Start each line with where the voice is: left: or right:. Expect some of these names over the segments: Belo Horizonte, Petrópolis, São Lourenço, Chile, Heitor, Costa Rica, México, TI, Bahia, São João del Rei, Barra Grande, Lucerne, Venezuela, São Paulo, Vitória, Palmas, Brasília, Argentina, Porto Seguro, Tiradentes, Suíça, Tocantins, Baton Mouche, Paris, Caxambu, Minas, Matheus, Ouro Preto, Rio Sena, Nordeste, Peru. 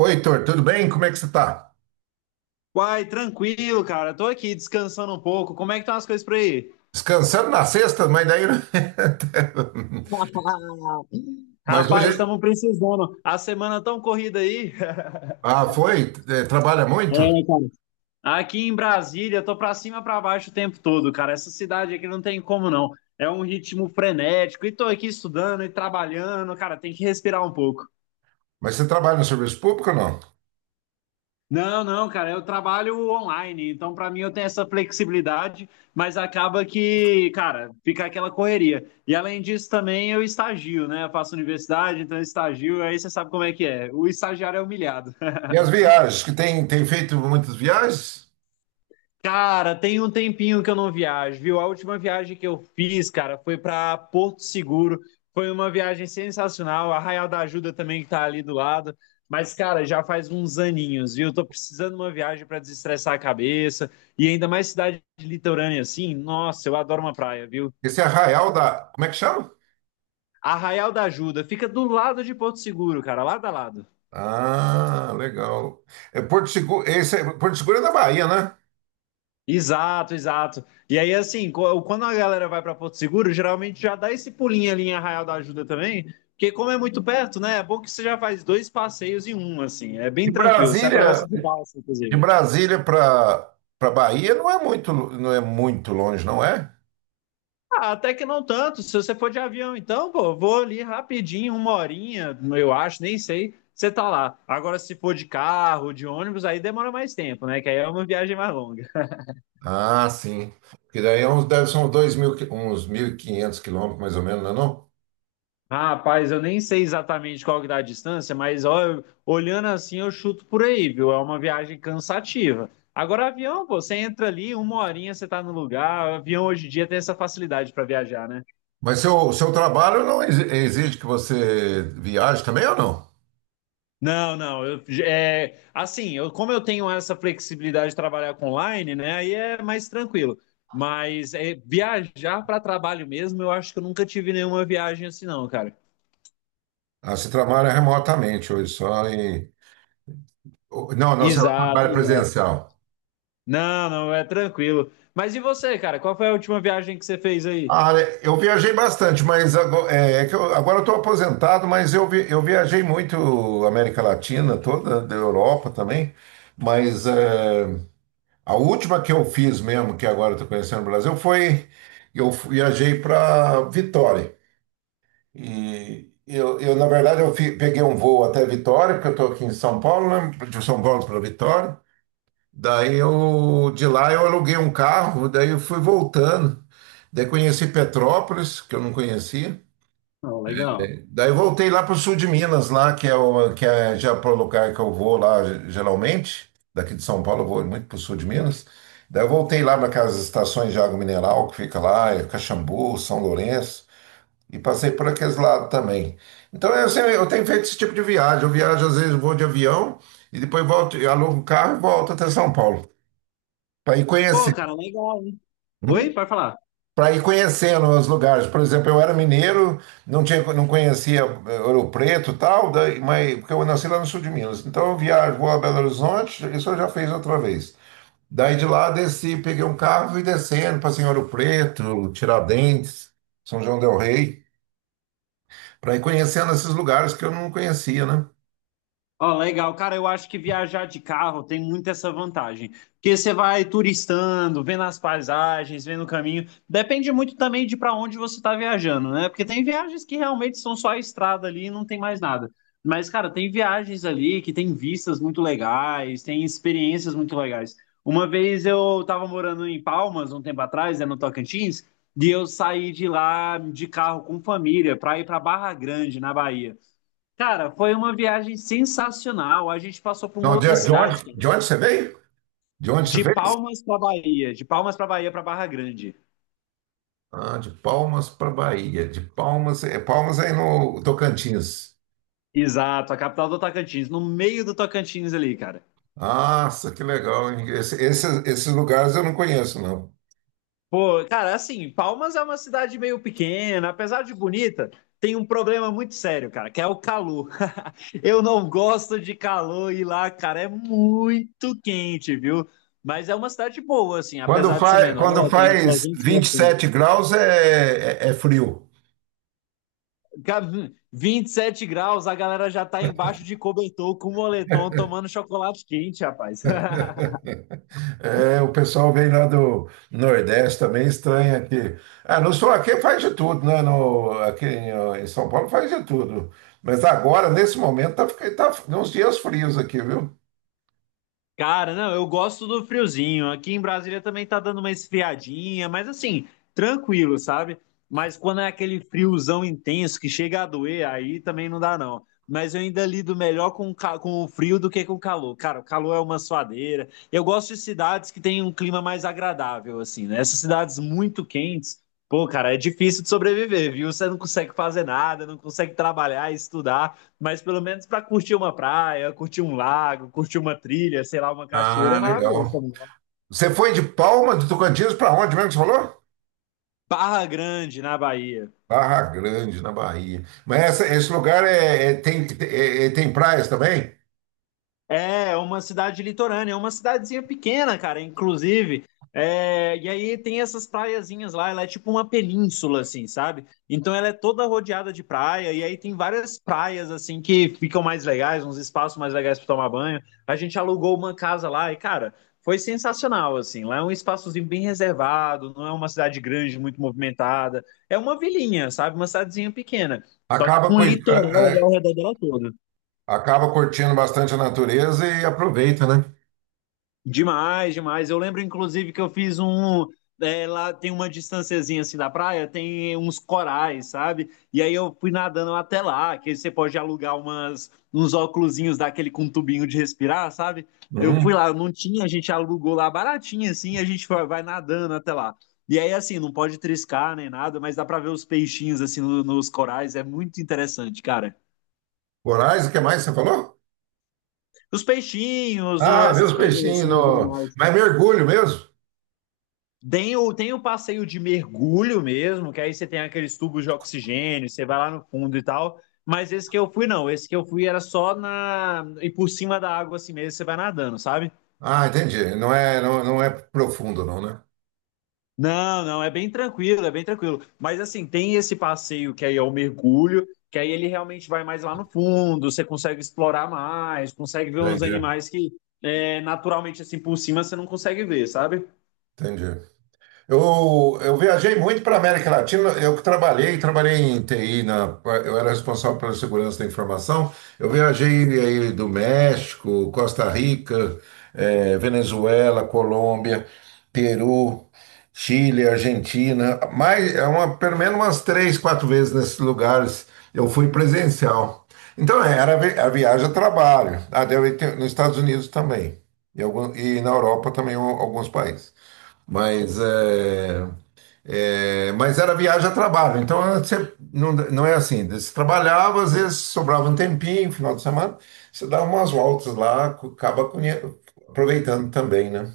right: Oi, Heitor, tudo bem? Como é que você está?
left: Uai, tranquilo, cara. Tô aqui descansando um pouco. Como é que estão as coisas por aí?
right: Descansando na sexta, mas daí. Mas
left: Rapaz,
right: hoje.
left: estamos precisando. A semana tão corrida aí.
right: Ah, foi? Trabalha muito?
left: É, cara. Aqui em Brasília, tô pra cima e pra baixo o tempo todo, cara. Essa cidade aqui não tem como não. É um ritmo frenético. E tô aqui estudando e trabalhando, cara. Tem que respirar um pouco.
right: Mas você trabalha no serviço público ou não?
left: Não, não, cara, eu trabalho online, então pra mim eu tenho essa flexibilidade, mas acaba que, cara, fica aquela correria. E além disso também eu estagio, né? Eu faço universidade, então eu estagio, aí você sabe como é que é. O estagiário é humilhado.
right: E as viagens? Que tem feito muitas viagens?
left: Cara, tem um tempinho que eu não viajo, viu? A última viagem que eu fiz, cara, foi para Porto Seguro. Foi uma viagem sensacional. Arraial da Ajuda também que tá ali do lado. Mas, cara, já faz uns aninhos, viu? Tô precisando de uma viagem para desestressar a cabeça. E ainda mais cidade litorânea assim. Nossa, eu adoro uma praia, viu?
right: Esse Arraial da. Como é que chama?
left: Arraial da Ajuda fica do lado de Porto Seguro, cara, lado a lado.
right: Ah, legal. É Porto Seguro. Porto Seguro é da Bahia, né?
left: Exato, exato. E aí, assim, quando a galera vai para Porto Seguro, geralmente já dá esse pulinho ali em Arraial da Ajuda também, porque como é muito perto, né? É bom que você já faz dois passeios em um, assim, é bem
right: De
left: tranquilo. Você
right: Brasília,
left: atravessa de balsa,
right: de
left: inclusive.
right: Brasília para Bahia não é muito longe, não é?
left: Ah, até que não tanto. Se você for de avião, então, pô, vou ali rapidinho, uma horinha, eu acho, nem sei. Você tá lá. Agora, se for de carro, de ônibus, aí demora mais tempo, né? Que aí é uma viagem mais longa.
right: Ah, sim. Porque daí é uns, deve ser uns 2.000, uns 1.500 quilômetros, mais ou menos, não é não?
left: Ah, rapaz, eu nem sei exatamente qual que dá a distância, mas ó, olhando assim eu chuto por aí, viu? É uma viagem cansativa. Agora, avião, pô, você entra ali, uma horinha você tá no lugar. Avião hoje em dia tem essa facilidade para viajar, né?
right: Mas seu trabalho não exige que você viaje também ou não?
left: Não, não, eu, é, assim, eu, como eu tenho essa flexibilidade de trabalhar com online, né? Aí é mais tranquilo. Mas é, viajar para trabalho mesmo, eu acho que eu nunca tive nenhuma viagem assim, não, cara.
right: Ah, você trabalha remotamente hoje só. Não, não, você
left: Exato,
right: trabalha
left: exato.
right: presencial.
left: Não, não, é tranquilo. Mas e você, cara? Qual foi a última viagem que você fez aí?
right: Ah, né, eu viajei bastante, mas agora, é que eu, agora eu estou aposentado, mas eu viajei muito América Latina toda, da Europa também, mas... eh, a última que eu fiz mesmo, que agora eu estou conhecendo o Brasil, foi eu viajei para Vitória. E eu, na verdade, peguei um voo até Vitória, porque eu estou aqui em São Paulo, né? De São Paulo para Vitória. Daí de lá eu aluguei um carro, daí eu fui voltando. Daí conheci Petrópolis, que eu não conhecia.
left: Não, legal.
right: Daí eu voltei lá para o sul de Minas, lá, que é já para o lugar que eu vou lá geralmente. Daqui de São Paulo eu vou muito para o sul de Minas. Daí eu voltei lá para aquelas estações de água mineral que fica lá, é Caxambu, São Lourenço, e passei por aqueles lados também. Então eu tenho feito esse tipo de viagem. Eu viajo, às vezes, vou de avião e depois volto, eu alugo um carro e volto até São Paulo para ir
left: Pô,
right: conhecer.
left: cara, legal, hein? Oi,
right: Hum?
left: pode falar.
right: Para ir conhecendo os lugares. Por exemplo, eu era mineiro, não conhecia Ouro Preto e tal, mas, porque eu nasci lá no sul de Minas. Então eu viajo, vou a Belo Horizonte, isso eu já fiz outra vez. Daí de lá desci, peguei um carro e descendo para Ouro Preto, Tiradentes, São João del Rei, para ir conhecendo esses lugares que eu não conhecia, né?
left: Ó, legal, cara, eu acho que viajar de carro tem muito essa vantagem, porque você vai turistando, vendo as paisagens, vendo o caminho. Depende muito também de para onde você está viajando, né? Porque tem viagens que realmente são só a estrada ali e não tem mais nada. Mas, cara, tem viagens ali que tem vistas muito legais, tem experiências muito legais. Uma vez eu estava morando em Palmas, um tempo atrás, né, no Tocantins, e eu saí de lá de carro com família para ir para Barra Grande, na Bahia. Cara, foi uma viagem sensacional. A gente passou por uma
right: Não,
left: outra
right: de, de onde,
left: cidade, cara.
right: de onde você veio? De onde você
left: De
right: veio?
left: Palmas para Bahia, de Palmas para Bahia para Barra Grande.
right: Ah, de Palmas para Bahia. De Palmas, Palmas é aí no Tocantins.
left: Exato, a capital do Tocantins, no meio do Tocantins ali, cara.
right: Nossa, que legal, hein? Esses lugares eu não conheço, não.
left: Pô, cara, assim, Palmas é uma cidade meio pequena, apesar de bonita, tem um problema muito sério, cara, que é o calor. Eu não gosto de calor e lá, cara, é muito quente, viu? Mas é uma cidade boa, assim,
right: Quando
left: apesar de ser
right: faz,
left: menor,
right: quando
left: tem uns
right: faz
left: 300 mil.
right: 27 graus é frio.
left: 27 graus, a galera já tá embaixo de cobertor com moletom tomando chocolate quente, rapaz.
right: É, o pessoal vem lá do Nordeste também, estranha aqui. Ah, no sul aqui faz de tudo, né? No, Aqui em, ó, em São Paulo faz de tudo. Mas agora, nesse momento, tá uns dias frios aqui, viu?
left: Cara, não, eu gosto do friozinho. Aqui em Brasília também tá dando uma esfriadinha, mas assim, tranquilo, sabe? Mas quando é aquele friozão intenso que chega a doer, aí também não dá, não. Mas eu ainda lido melhor com, com o frio do que com o calor. Cara, o calor é uma suadeira. Eu gosto de cidades que têm um clima mais agradável, assim, né? Essas cidades muito quentes, pô, cara, é difícil de sobreviver, viu? Você não consegue fazer nada, não consegue trabalhar, estudar. Mas pelo menos para curtir uma praia, curtir um lago, curtir uma trilha, sei lá, uma cachoeira, é
right: Ah,
left: maravilhoso
right: legal.
left: também.
right: Você foi de Palma, de Tocantins, para onde mesmo que você falou?
left: Barra Grande, na Bahia.
right: Barra Grande, na Bahia. Mas esse lugar tem praias também?
left: É uma cidade litorânea, é uma cidadezinha pequena, cara, inclusive. É, e aí tem essas praiazinhas lá, ela é tipo uma península, assim, sabe? Então ela é toda rodeada de praia, e aí tem várias praias, assim, que ficam mais legais, uns espaços mais legais para tomar banho. A gente alugou uma casa lá e, cara, foi sensacional, assim. Lá é um espaçozinho bem reservado, não é uma cidade grande, muito movimentada. É uma vilinha, sabe? Uma cidadezinha pequena, só que
right: Acaba,
left: com
right: coi-
left: litoral
right: a-
left: ali ao redor dela toda.
right: acaba curtindo bastante a natureza e aproveita, né?
left: Demais, demais. Eu lembro, inclusive, que eu fiz um. É, lá tem uma distânciazinha assim da praia, tem uns corais, sabe? E aí eu fui nadando até lá, que você pode alugar umas, uns óculosinhos daquele com tubinho de respirar, sabe? Eu fui
right: Uhum.
left: lá, não tinha, a gente alugou lá baratinho assim, e a gente vai nadando até lá. E aí, assim, não pode triscar nem nada, mas dá pra ver os peixinhos assim nos corais, é muito interessante, cara.
right: Corais, o que mais você falou?
left: Os peixinhos,
right: Ah, vê os
left: essas coisas
right: peixinhos.
left: assim, os
right: no-
left: animais.
right: Mas mergulho mesmo?
left: Tem o, tem o passeio de mergulho mesmo, que aí você tem aqueles tubos de oxigênio, você vai lá no fundo e tal. Mas esse que eu fui, não. Esse que eu fui era só na. E por cima da água assim mesmo, você vai nadando, sabe?
right: Ah, entendi. Não é profundo, não, né?
left: Não, não, é bem tranquilo, é bem tranquilo. Mas assim, tem esse passeio que aí é o mergulho, que aí ele realmente vai mais lá no fundo, você consegue explorar mais, consegue ver uns
right: Entendi,
left: animais que é, naturalmente assim por cima você não consegue ver, sabe?
right: entendi. Eu viajei muito para a América Latina. Eu trabalhei em TI, eu era responsável pela segurança da informação. Eu viajei aí do México, Costa Rica, Venezuela, Colômbia, Peru, Chile, Argentina. Mais, é uma, pelo menos umas três, quatro vezes nesses lugares eu fui presencial. Então, era a viagem a trabalho. Ah, nos Estados Unidos também. E, e na Europa também alguns países. Mas, é, mas era viagem a trabalho, então você, não, não é assim. Você trabalhava, às vezes sobrava um tempinho, final de semana, você dá umas voltas lá, acaba aproveitando também, né?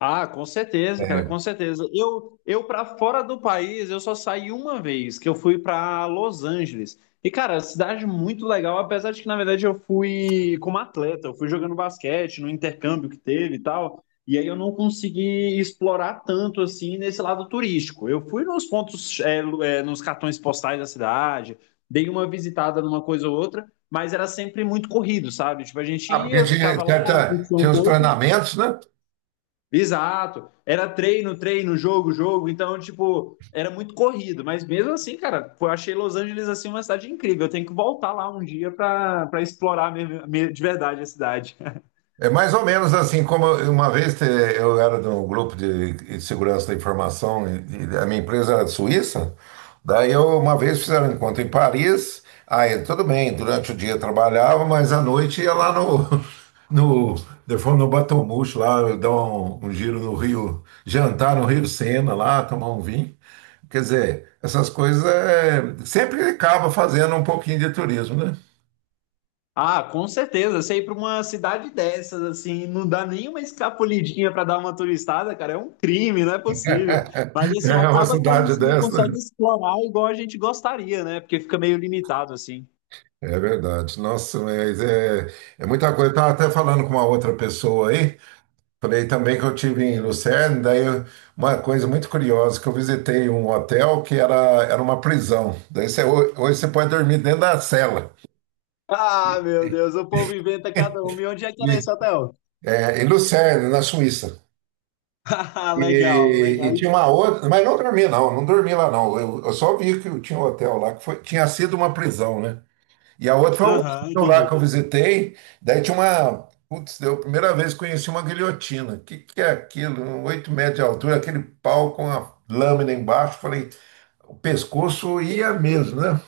left: Ah, com certeza, cara,
right: É.
left: com certeza. Eu para fora do país, eu só saí uma vez, que eu fui para Los Angeles. E, cara, cidade muito legal, apesar de que, na verdade, eu fui como atleta, eu fui jogando basquete no intercâmbio que teve e tal. E aí eu não consegui explorar tanto assim nesse lado turístico. Eu fui nos pontos, é, é, nos cartões postais da cidade, dei uma visitada numa coisa ou outra, mas era sempre muito corrido, sabe? Tipo, a gente
right: Ah, porque
left: ia,
right: tinha,
left: ficava lá,
right: certa-
left: curtia um
right: tinha os
left: pouco.
right: treinamentos, né?
left: Exato. Era treino, treino, jogo, jogo. Então, tipo, era muito corrido. Mas mesmo assim, cara, eu achei Los Angeles assim uma cidade incrível. Eu tenho que voltar lá um dia para explorar de verdade a cidade.
right: É mais ou menos assim, como uma vez eu era de um grupo de segurança da informação e a minha empresa era de Suíça, daí eu uma vez fizeram um encontro em Paris, aí tudo bem, durante o dia eu trabalhava, mas à noite ia lá no, de forma no Baton Mouche, lá eu dar um giro no Rio, jantar no Rio Sena lá, tomar um vinho. Quer dizer, essas coisas sempre acaba fazendo um pouquinho de turismo, né?
left: Ah, com certeza. Você ir para uma cidade dessas, assim, não dá nenhuma escapulidinha para dar uma turistada, cara, é um crime, não é possível. Mas assim,
right: É uma
left: acaba que a
right: cidade
left: gente não
right: dessa, né?
left: consegue explorar igual a gente gostaria, né? Porque fica meio limitado, assim.
right: É verdade. Nossa, mas é muita coisa. Eu estava até falando com uma outra pessoa aí. Falei também que eu tive em Lucerne. Daí uma coisa muito curiosa, que eu visitei um hotel que era uma prisão. Daí hoje você pode dormir dentro da cela.
left: Ah, meu Deus, o povo inventa cada um. E onde é que
right: E,
left: era esse hotel?
right: em Lucerne, na Suíça.
left: Legal,
right: E
left: legal.
right: tinha uma outra, mas não dormi não, não dormi lá não. Eu só vi que tinha um hotel lá que tinha sido uma prisão, né? E a outra foi um
left: Aham,
right: museu lá que eu
left: entendi.
right: visitei. Daí tinha uma. Putz, eu a primeira vez que conheci uma guilhotina. O que, que é aquilo? 8 metros de altura, aquele pau com a lâmina embaixo. Falei, o pescoço ia mesmo, né?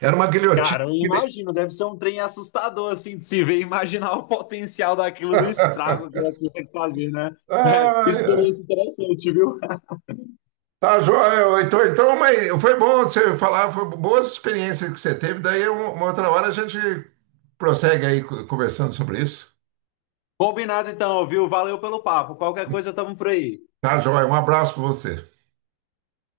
right: Era uma guilhotina.
left: Cara, eu
right: que-
left: imagino, deve ser um trem assustador, assim, de se ver, imaginar o potencial daquilo, do estrago que ela consegue fazer, né? É,
right: Ai,
left: experiência interessante, viu?
right: tá, joia, ô. Então, mas foi bom você falar, foi boas experiências que você teve. Daí, uma outra hora, a gente prossegue aí conversando sobre isso.
left: Combinado então, viu? Valeu pelo papo. Qualquer coisa, tamo por aí.
right: Tá, joia. Um abraço para você.